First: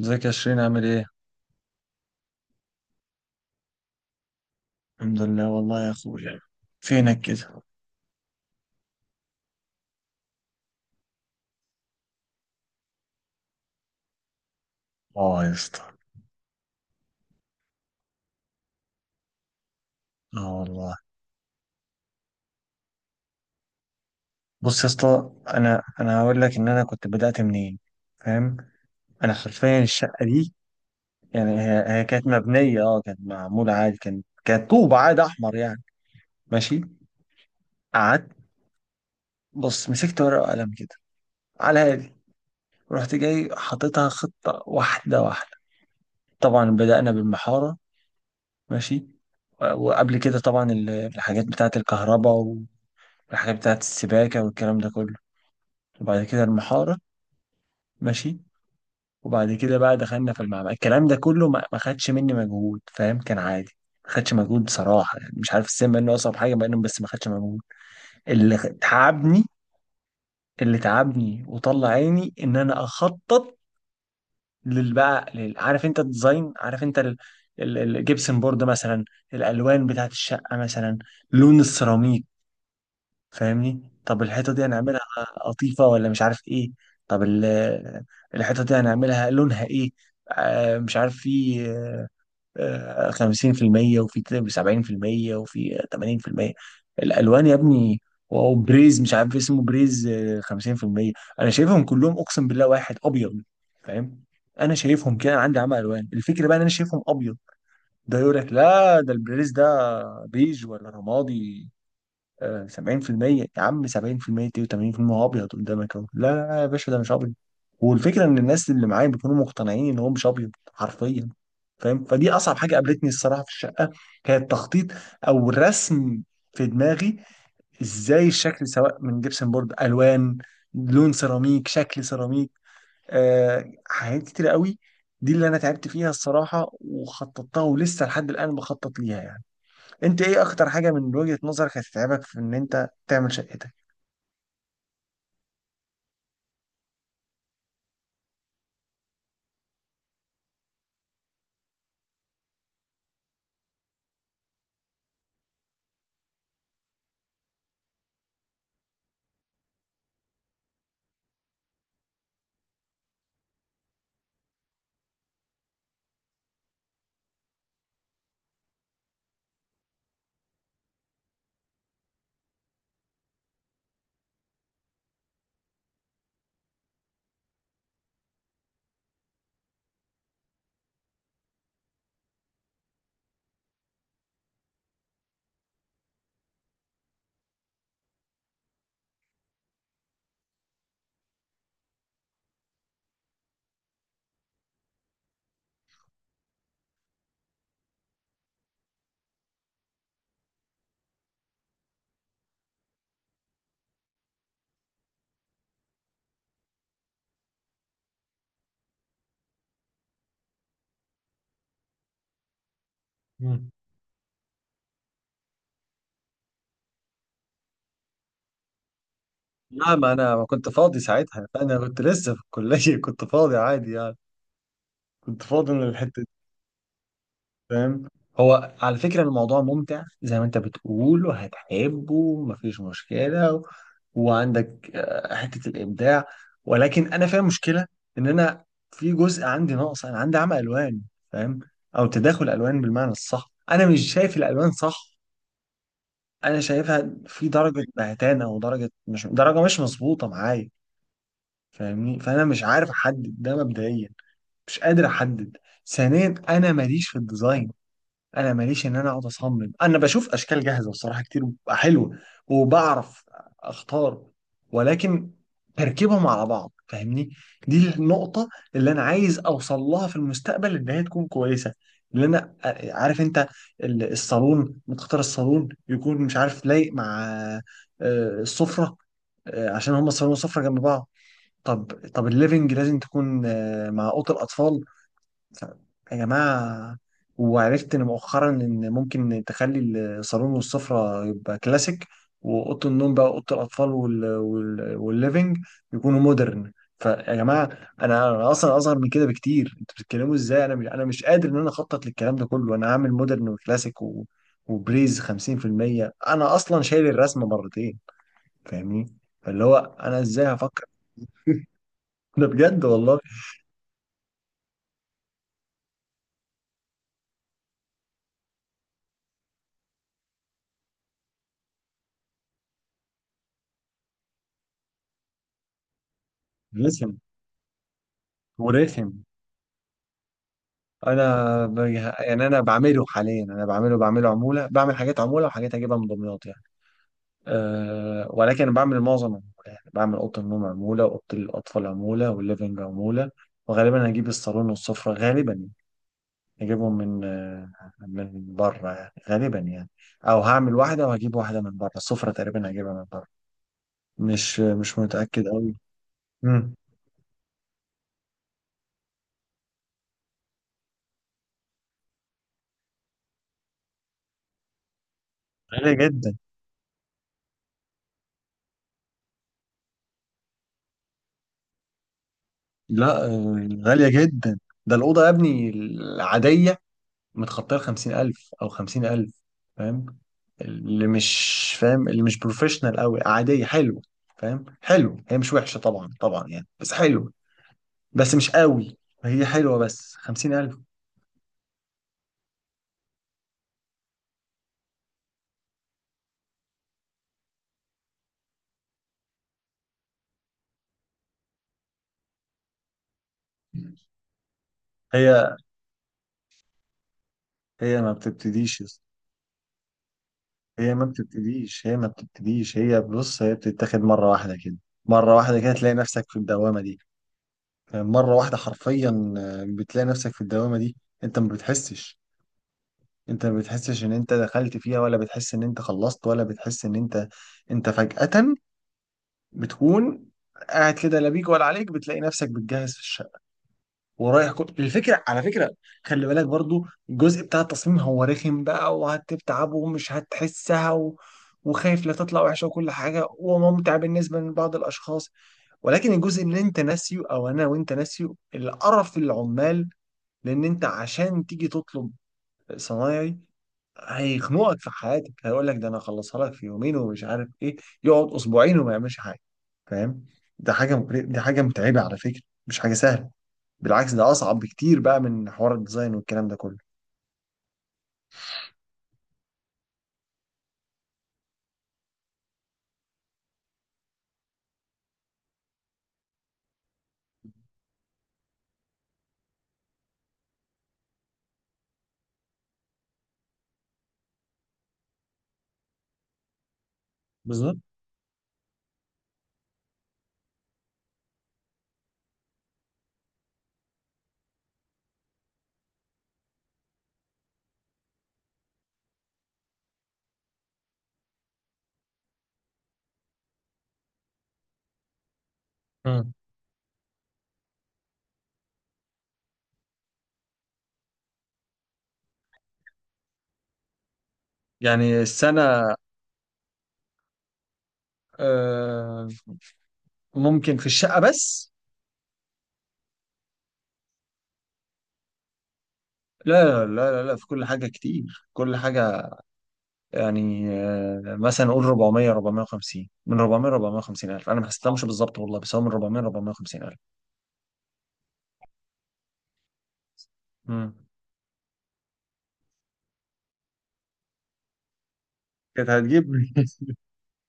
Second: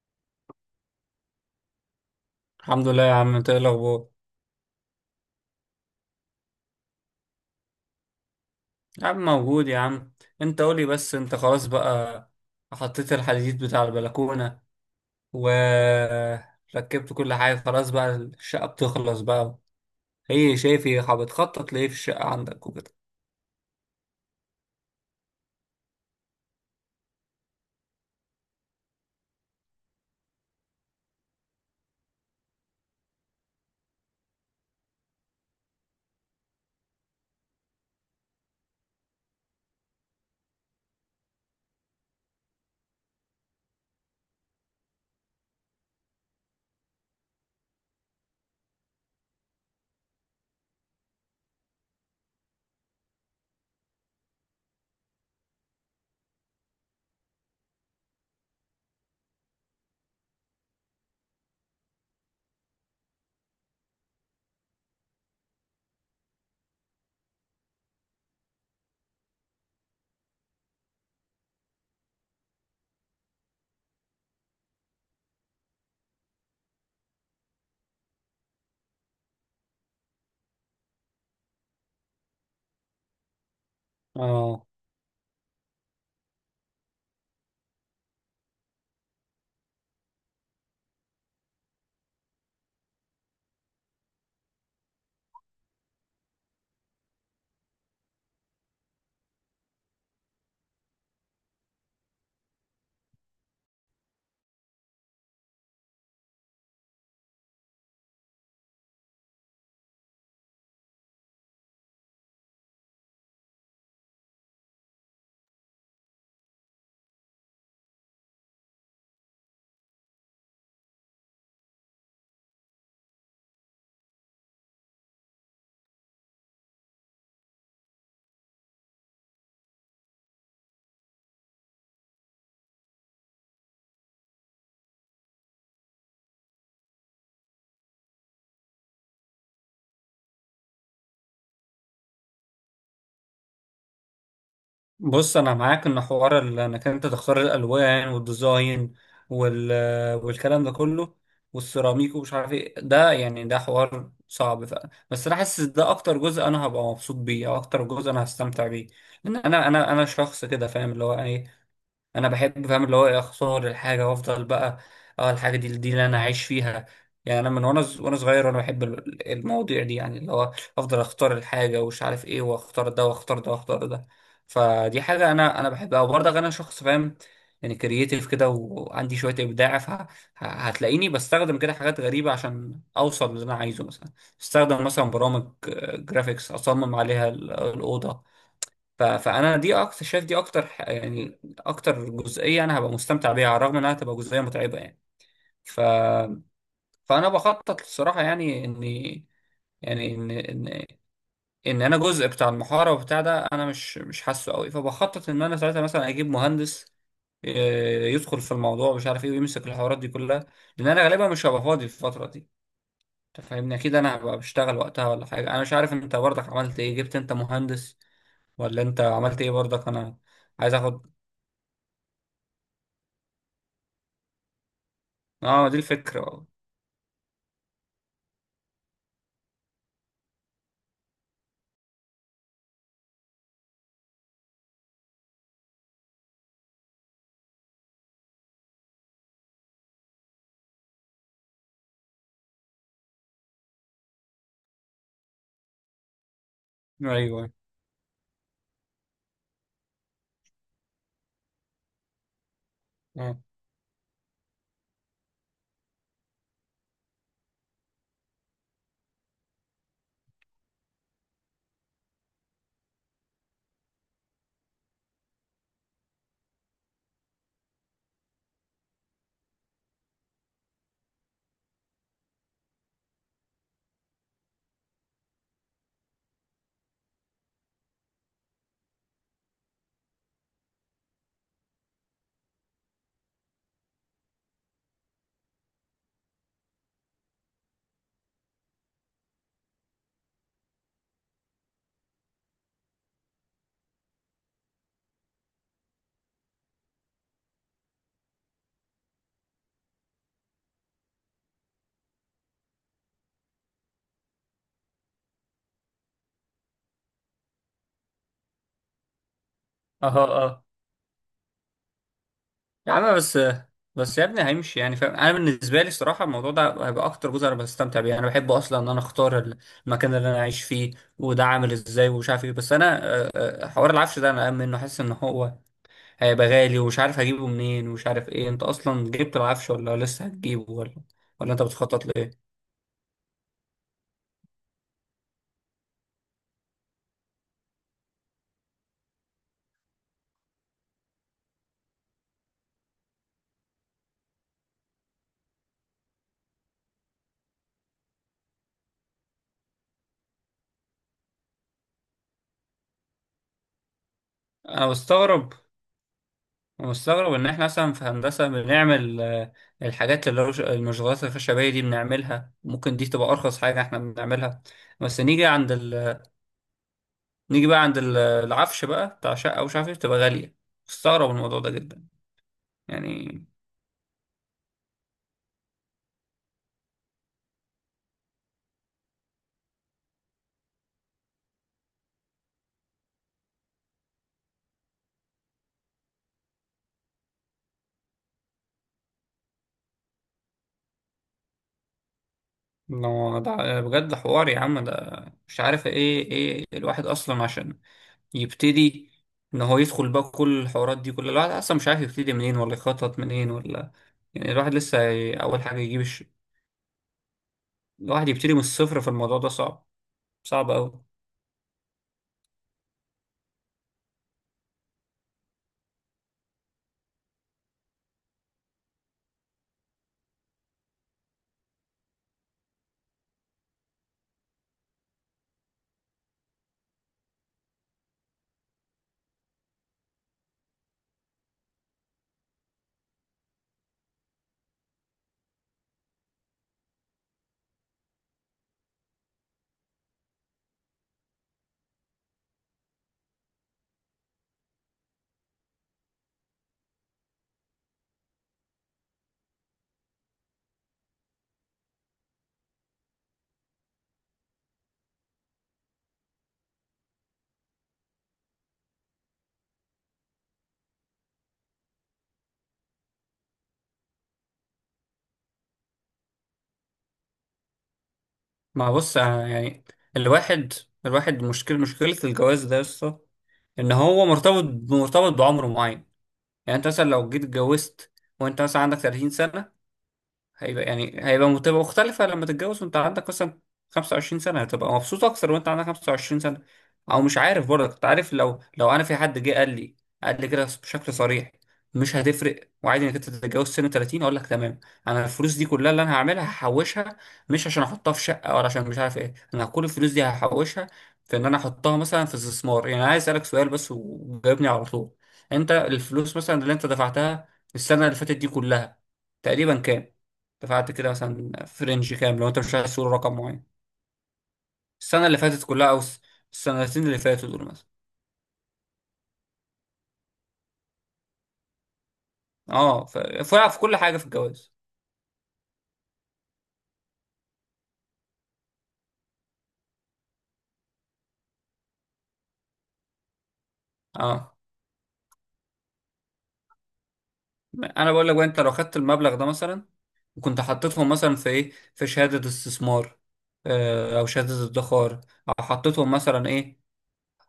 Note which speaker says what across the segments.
Speaker 1: ازيك يا شيرين، عامل ايه؟
Speaker 2: الحمد لله يا عم، انت ايه الاخبار؟
Speaker 1: الحمد لله والله يا اخويا. فينك كده؟
Speaker 2: يا عم موجود يا عم. انت قولي بس، انت خلاص بقى؟ حطيت الحديد بتاع البلكونة
Speaker 1: اه يا اسطى.
Speaker 2: وركبت كل حاجة، خلاص بقى الشقة بتخلص بقى.
Speaker 1: اه
Speaker 2: هي شايف
Speaker 1: والله.
Speaker 2: هي بتخطط ليه في الشقة عندك وكده؟
Speaker 1: بص يا اسطى، انا هقول لك ان انا كنت بدأت منين. فاهم؟ انا حرفيا الشقة دي، يعني هي كانت مبنية، كانت معمولة عادي، كانت طوب عادي احمر يعني. ماشي. قعدت. بص، مسكت ورقة وقلم كده على هادي. رحت جاي حاططها خطة واحدة واحدة. طبعا بدأنا بالمحارة. ماشي. وقبل كده طبعا الحاجات بتاعت الكهرباء، الحاجات بتاعت السباكة والكلام ده كله. وبعد كده المحارة. ماشي. وبعد كده بقى دخلنا في المعمل. الكلام ده كله ما خدش مني مجهود، فاهم؟ كان عادي. ما خدش مجهود بصراحة، يعني مش عارف السن بقى انه أصعب حاجة بقى، بس ما خدش مجهود. تعبني اللي تعبني وطلع عيني إن أنا أخطط عارف أنت الديزاين، عارف أنت الجبسن بورد مثلا، الألوان بتاعت الشقة مثلا، لون السيراميك. فاهمني؟ طب الحتة دي
Speaker 2: اه.
Speaker 1: هنعملها قطيفة ولا مش عارف ايه؟ طب الحتة دي هنعملها لونها ايه؟ مش عارف، في خمسين في المية، وفي 70%، وفي 80%. الألوان يا ابني. واو، بريز مش عارف اسمه، بريز، خمسين في المية. أنا شايفهم كلهم أقسم بالله واحد أبيض. فاهم؟ أنا شايفهم كده. أنا عندي عمى ألوان. الفكرة بقى إن أنا شايفهم أبيض. ده يقول لك لا، ده البريز ده بيج ولا رمادي. 70% يا عم، 70% دي و80% هو ابيض قدامك اهو. لا لا لا يا باشا، ده مش ابيض. والفكره ان الناس اللي معايا بيكونوا مقتنعين ان هو مش ابيض حرفيا. فاهم؟ فدي اصعب حاجه قابلتني الصراحه في الشقه. هي التخطيط او الرسم في دماغي. ازاي الشكل، سواء من جبسن بورد، الوان، لون سيراميك، شكل سيراميك. حاجات كتير قوي. دي اللي انا تعبت فيها الصراحه، وخططتها ولسه لحد الان بخطط ليها يعني. انت ايه اخطر حاجه من وجهه نظرك هتتعبك في ان انت تعمل شقتك؟
Speaker 2: بص انا معاك ان حوار انك انت تختار الالوان والديزاين وال... والكلام ده كله والسيراميك ومش عارف ايه، ده يعني ده حوار صعب، بس انا حاسس ده اكتر جزء انا هبقى مبسوط بيه او اكتر جزء انا هستمتع بيه، لان انا شخص كده فاهم اللي هو ايه. انا بحب، فاهم اللي هو إيه، اخسر الحاجه وافضل بقى. اه الحاجه دي اللي انا عايش فيها. يعني انا من وانا وانا صغير وانا بحب المواضيع دي، يعني اللي هو افضل اختار الحاجه ومش عارف ايه، واختار ده واختار ده واختار ده. فدي حاجه انا بحبها وبرضه انا شخص فاهم، يعني كرييتيف كده وعندي شويه ابداع، فهتلاقيني بستخدم كده حاجات غريبه عشان اوصل للي انا عايزه. مثلا بستخدم مثلا برامج جرافيكس اصمم عليها الاوضه. فانا دي اكتر، شايف دي اكتر يعني اكتر جزئيه انا هبقى مستمتع بيها على الرغم انها تبقى جزئيه متعبه يعني. ف فانا بخطط الصراحه يعني اني يعني ان انا جزء بتاع المحاره وبتاع ده، انا مش حاسه قوي، فبخطط ان انا ساعتها مثلا اجيب مهندس، يدخل في الموضوع مش عارف ايه، ويمسك الحوارات دي كلها، لان انا غالبا مش هبقى فاضي في الفتره دي. انت
Speaker 1: مم.
Speaker 2: فاهمني، اكيد انا هبقى بشتغل وقتها ولا حاجه، انا مش عارف انت برضك عملت ايه، جبت انت مهندس ولا انت عملت ايه برضك؟
Speaker 1: لا، ما
Speaker 2: انا
Speaker 1: انا ما كنت
Speaker 2: عايز
Speaker 1: فاضي
Speaker 2: اخد.
Speaker 1: ساعتها. انا كنت لسه في الكليه كنت فاضي عادي يعني. كنت
Speaker 2: اه
Speaker 1: فاضي
Speaker 2: دي
Speaker 1: من
Speaker 2: الفكرة
Speaker 1: الحته دي.
Speaker 2: اه.
Speaker 1: فاهم؟ هو على فكره الموضوع ممتع زي ما انت بتقول وهتحبه، مفيش مشكله، و... وعندك حته الابداع. ولكن انا فاهم مشكله، ان انا في جزء عندي ناقص. انا عندي عمى الوان، فاهم؟ او تداخل الوان بالمعنى الصح. انا مش شايف الالوان صح. انا شايفها في
Speaker 2: ايوه.
Speaker 1: درجه بهتانه، ودرجه مش مظبوطه معايا. فاهمني؟ فانا مش عارف احدد
Speaker 2: اه.
Speaker 1: ده مبدئيا. مش قادر احدد. ثانيا، انا ماليش في الديزاين. انا ماليش ان انا اقعد اصمم. انا بشوف اشكال جاهزه بصراحه كتير بتبقى حلوه، وبعرف اختار، ولكن تركيبهم على بعض. فاهمني؟ دي النقطه اللي انا عايز اوصل لها في المستقبل، ان هي تكون كويسه. اللي انا عارف انت، الصالون، متختار الصالون يكون مش عارف لايق مع السفره. عشان هما الصالون والسفره جنب بعض. طب، الليفنج لازم تكون مع اوضه الاطفال. ف- يا جماعة! وعرفت إن مؤخرا إن ممكن تخلي الصالون والسفرة يبقى كلاسيك، وأوضة النوم بقى، أوضة الأطفال والليفينج يكونوا مودرن. فيا جماعة، أنا أصلا أصغر من كده بكتير. أنتوا بتتكلموا إزاي؟ أنا مش قادر إن أنا أخطط للكلام ده كله. أنا هعمل مودرن وكلاسيك و... وبريز 50%. أنا أصلا شايل الرسمة مرتين. فاهمني؟ فاللي هو
Speaker 2: اه.
Speaker 1: أنا إزاي
Speaker 2: اه
Speaker 1: هفكر؟ ده بجد
Speaker 2: يا عم
Speaker 1: والله.
Speaker 2: بس، بس يا ابني هيمشي يعني، فاهم، انا بالنسبة لي الصراحة الموضوع ده هيبقى اكتر جزء انا بستمتع بيه، انا بحب اصلا ان انا اختار المكان اللي انا عايش فيه وده عامل ازاي ومش عارف ايه. بس انا حوار العفش ده انا قام منه حاسس ان هو هيبقى غالي ومش عارف
Speaker 1: رخم.
Speaker 2: هجيبه منين ومش عارف ايه. انت اصلا
Speaker 1: ورخم.
Speaker 2: جبت العفش ولا لسه هتجيبه، ولا ولا انت
Speaker 1: انا ب...
Speaker 2: بتخطط لايه؟
Speaker 1: يعني انا بعمله حاليا. انا بعمله عموله. بعمل حاجات عموله، وحاجات اجيبها من دمياط يعني. أه، ولكن بعمل معظم عمولة، يعني بعمل اوضه النوم عموله، واوضه الاطفال عموله، والليفنج عموله. وغالبا هجيب الصالون والسفره. غالبا هجيبهم من بره يعني، غالبا يعني. او هعمل واحده وهجيب واحده من بره. السفره تقريبا هجيبها من بره. مش
Speaker 2: انا
Speaker 1: مش متاكد
Speaker 2: بستغرب،
Speaker 1: قوي. امم
Speaker 2: مستغرب ان احنا مثلا في هندسه بنعمل، الحاجات اللي هو المشغولات الخشبيه دي بنعملها، ممكن دي تبقى ارخص حاجه احنا بنعملها، بس نيجي عند
Speaker 1: غاليه جدا.
Speaker 2: نيجي بقى عند العفش بقى بتاع شقه ومش عارف ايه بتبقى غاليه. مستغرب الموضوع ده جدا
Speaker 1: لا،
Speaker 2: يعني.
Speaker 1: غاليه جدا. ده الاوضه يا ابني العاديه متخطيه ال 50000 او 50000. فاهم؟ اللي مش فاهم، اللي مش بروفيشنال قوي، عاديه حلوه. فاهم؟ حلو، هي مش وحشه طبعا، طبعا يعني، بس حلو، بس مش قوي. هي حلوه بس 50000.
Speaker 2: لو ده بجد حوار يا عم، ده مش عارف ايه، ايه الواحد اصلا عشان يبتدي ان هو يدخل بقى كل الحوارات دي كل؟ الواحد اصلا مش عارف يبتدي منين ولا يخطط منين ولا، يعني الواحد لسه
Speaker 1: هي
Speaker 2: اول حاجه يجيب،
Speaker 1: هي ما
Speaker 2: الواحد يبتدي من
Speaker 1: بتبتديش يا
Speaker 2: الصفر،
Speaker 1: اسطى.
Speaker 2: في الموضوع ده صعب، صعب
Speaker 1: هي
Speaker 2: أوي.
Speaker 1: ما بتبتديش. هي ما بتبتديش. هي، بص، هي بتتاخد مره واحده كده. مره واحده كده تلاقي نفسك في الدوامه دي. مرة واحدة حرفيا. بتلاقي نفسك في الدوامة دي. انت ما بتحسش. انت ما بتحسش ان انت دخلت فيها، ولا بتحس ان انت خلصت، ولا بتحس ان انت. انت فجأة بتكون قاعد كده لا بيك ولا عليك، بتلاقي نفسك بتجهز في الشقة، ورايح الفكرة على فكرة، خلي بالك برضو، الجزء بتاع التصميم هو رخم بقى، وهتتعب ومش هتحسها، و... وخايف لا تطلع وحشة وكل حاجة، وممتع بالنسبة لبعض الأشخاص. ولكن الجزء اللي انت ناسيه، أو أنا وانت ناسيه، القرف العمال. لأن انت عشان تيجي تطلب صنايعي، هيخنقك في حياتك. هيقول لك ده انا اخلصها لك في يومين ومش عارف ايه، يقعد اسبوعين وما يعملش حاجه. فاهم؟ دي حاجه متعبه على فكره، مش حاجه سهله. بالعكس ده اصعب بكتير بقى من حوار الديزاين والكلام ده كله.
Speaker 2: ما بص أنا يعني، الواحد الواحد، مشكلة الجواز ده يا اسطى، إن هو مرتبط، مرتبط بعمر معين. يعني أنت مثلا لو جيت اتجوزت وأنت مثلا عندك 30 سنة، هيبقى يعني هيبقى متبقى مختلفة لما تتجوز وانت عندك مثلا 25 سنة، هتبقى مبسوط أكتر وانت عندك 25 سنة. أو مش عارف
Speaker 1: بالظبط.
Speaker 2: برضه، كنت عارف لو أنا في حد جه قال لي، قال لي كده بشكل صريح، مش هتفرق وعادي انك انت تتجوز سن 30، اقول لك تمام انا الفلوس دي كلها اللي انا هعملها هحوشها، مش عشان احطها في شقه ولا عشان مش عارف ايه، انا كل الفلوس دي هحوشها في ان انا احطها مثلا في استثمار. يعني عايز اسالك سؤال بس وجاوبني على طول، انت
Speaker 1: مم.
Speaker 2: الفلوس مثلا اللي انت دفعتها السنه اللي فاتت دي كلها تقريبا كام؟ دفعت كده مثلا في رينج كام، لو انت مش عايز تقول رقم معين؟
Speaker 1: يعني
Speaker 2: السنه اللي فاتت كلها
Speaker 1: السنه،
Speaker 2: او السنتين اللي فاتوا دول مثلا.
Speaker 1: آه ممكن في الشقه بس.
Speaker 2: اه فرق في كل حاجه في الجواز.
Speaker 1: لا لا لا لا، في كل حاجه، كتير كل حاجه. يعني مثلا نقول 400 450، من 400 450 الف.
Speaker 2: اه
Speaker 1: انا ما حسبتهمش بالظبط والله، بس هو من 400 450 الف.
Speaker 2: انا بقول لك بقى، انت لو خدت المبلغ ده مثلا وكنت
Speaker 1: مم.
Speaker 2: حطيتهم مثلا في ايه، في شهاده استثمار، او شهاده ادخار، او
Speaker 1: كانت
Speaker 2: حطيتهم
Speaker 1: هتجيب
Speaker 2: مثلا ايه،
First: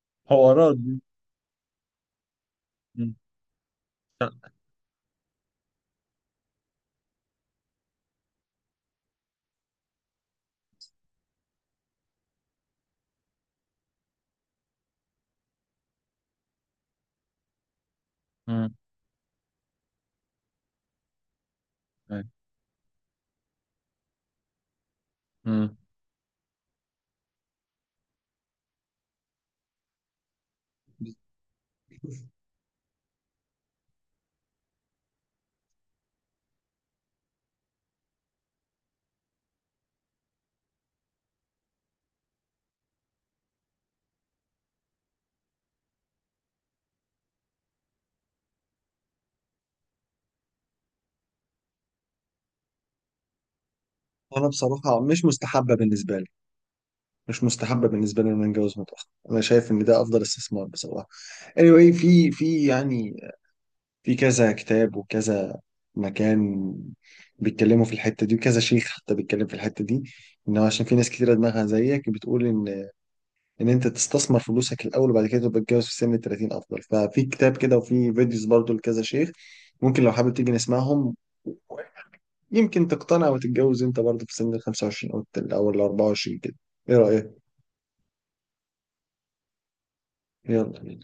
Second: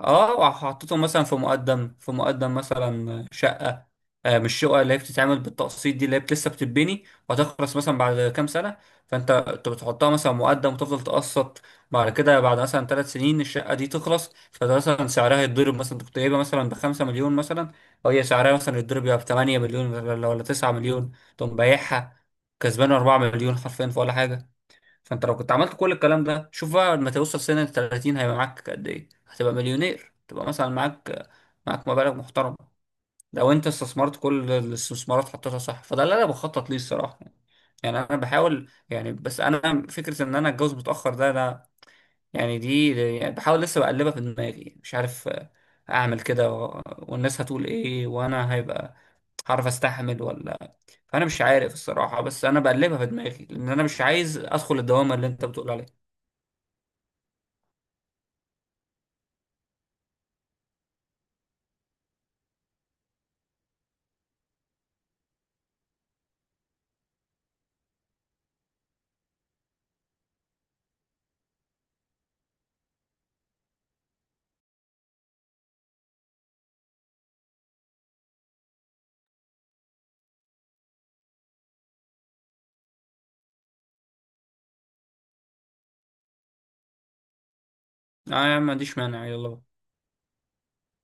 Speaker 2: اه
Speaker 1: حوارات دي.
Speaker 2: وحطيته مثلا في مقدم، في مقدم
Speaker 1: مم.
Speaker 2: مثلا شقة،
Speaker 1: لا.
Speaker 2: مش شقة اللي هي بتتعمل بالتقسيط دي، اللي هي لسه بتتبني وهتخلص مثلا بعد كام سنة، فانت انت بتحطها مثلا مقدم وتفضل تقسط، بعد كده بعد مثلا 3 سنين الشقة دي تخلص، فده مثلا سعرها يتضرب، مثلا انت كنت جايبها مثلا بخمسة مليون مثلا، وهي سعرها
Speaker 1: مم.
Speaker 2: مثلا يتضرب يبقى ب8 مليون ولا 9 مليون، تقوم بايعها
Speaker 1: أيوة.
Speaker 2: كسبان 4 مليون حرفيا في ولا حاجة. فانت لو كنت عملت
Speaker 1: مم.
Speaker 2: كل الكلام ده، شوف بقى لما توصل سن ال 30 هيبقى معاك قد ايه، هتبقى مليونير، تبقى مثلا معاك، معاك مبالغ محترمه لو انت استثمرت كل الاستثمارات حطيتها صح. فده اللي انا بخطط ليه الصراحه يعني، يعني انا بحاول يعني، بس انا فكره ان انا اتجوز متاخر ده انا يعني دي، يعني بحاول لسه بقلبها في دماغي، مش عارف، اعمل كده والناس هتقول ايه، وانا هيبقى هعرف استحمل ولا، فانا مش عارف الصراحه. بس انا بقلبها في دماغي لان انا مش عايز
Speaker 1: انا
Speaker 2: ادخل
Speaker 1: بصراحه
Speaker 2: الدوامه
Speaker 1: مش
Speaker 2: اللي انت بتقول
Speaker 1: مستحبه
Speaker 2: عليها.
Speaker 1: بالنسبه لي. مش مستحبه بالنسبه لي ان انا اتجوز متاخر. انا شايف ان ده افضل استثمار بصراحه. Anyway، في يعني في كذا كتاب وكذا مكان بيتكلموا في الحته دي، وكذا شيخ حتى بيتكلم في الحته دي، ان هو عشان في ناس كتيره دماغها زيك بتقول ان انت تستثمر فلوسك الاول وبعد كده تبقى تتجوز في سن ال 30 افضل. ففي كتاب كده وفي فيديوز برضو لكذا شيخ. ممكن لو حابب تيجي نسمعهم، يمكن تقتنع وتتجوز انت برضه في سن ال 25 او او ال 24 كده. ايه رأيك؟
Speaker 2: اه يا عم ما عنديش مانع، يلا بقى.
Speaker 1: يلا.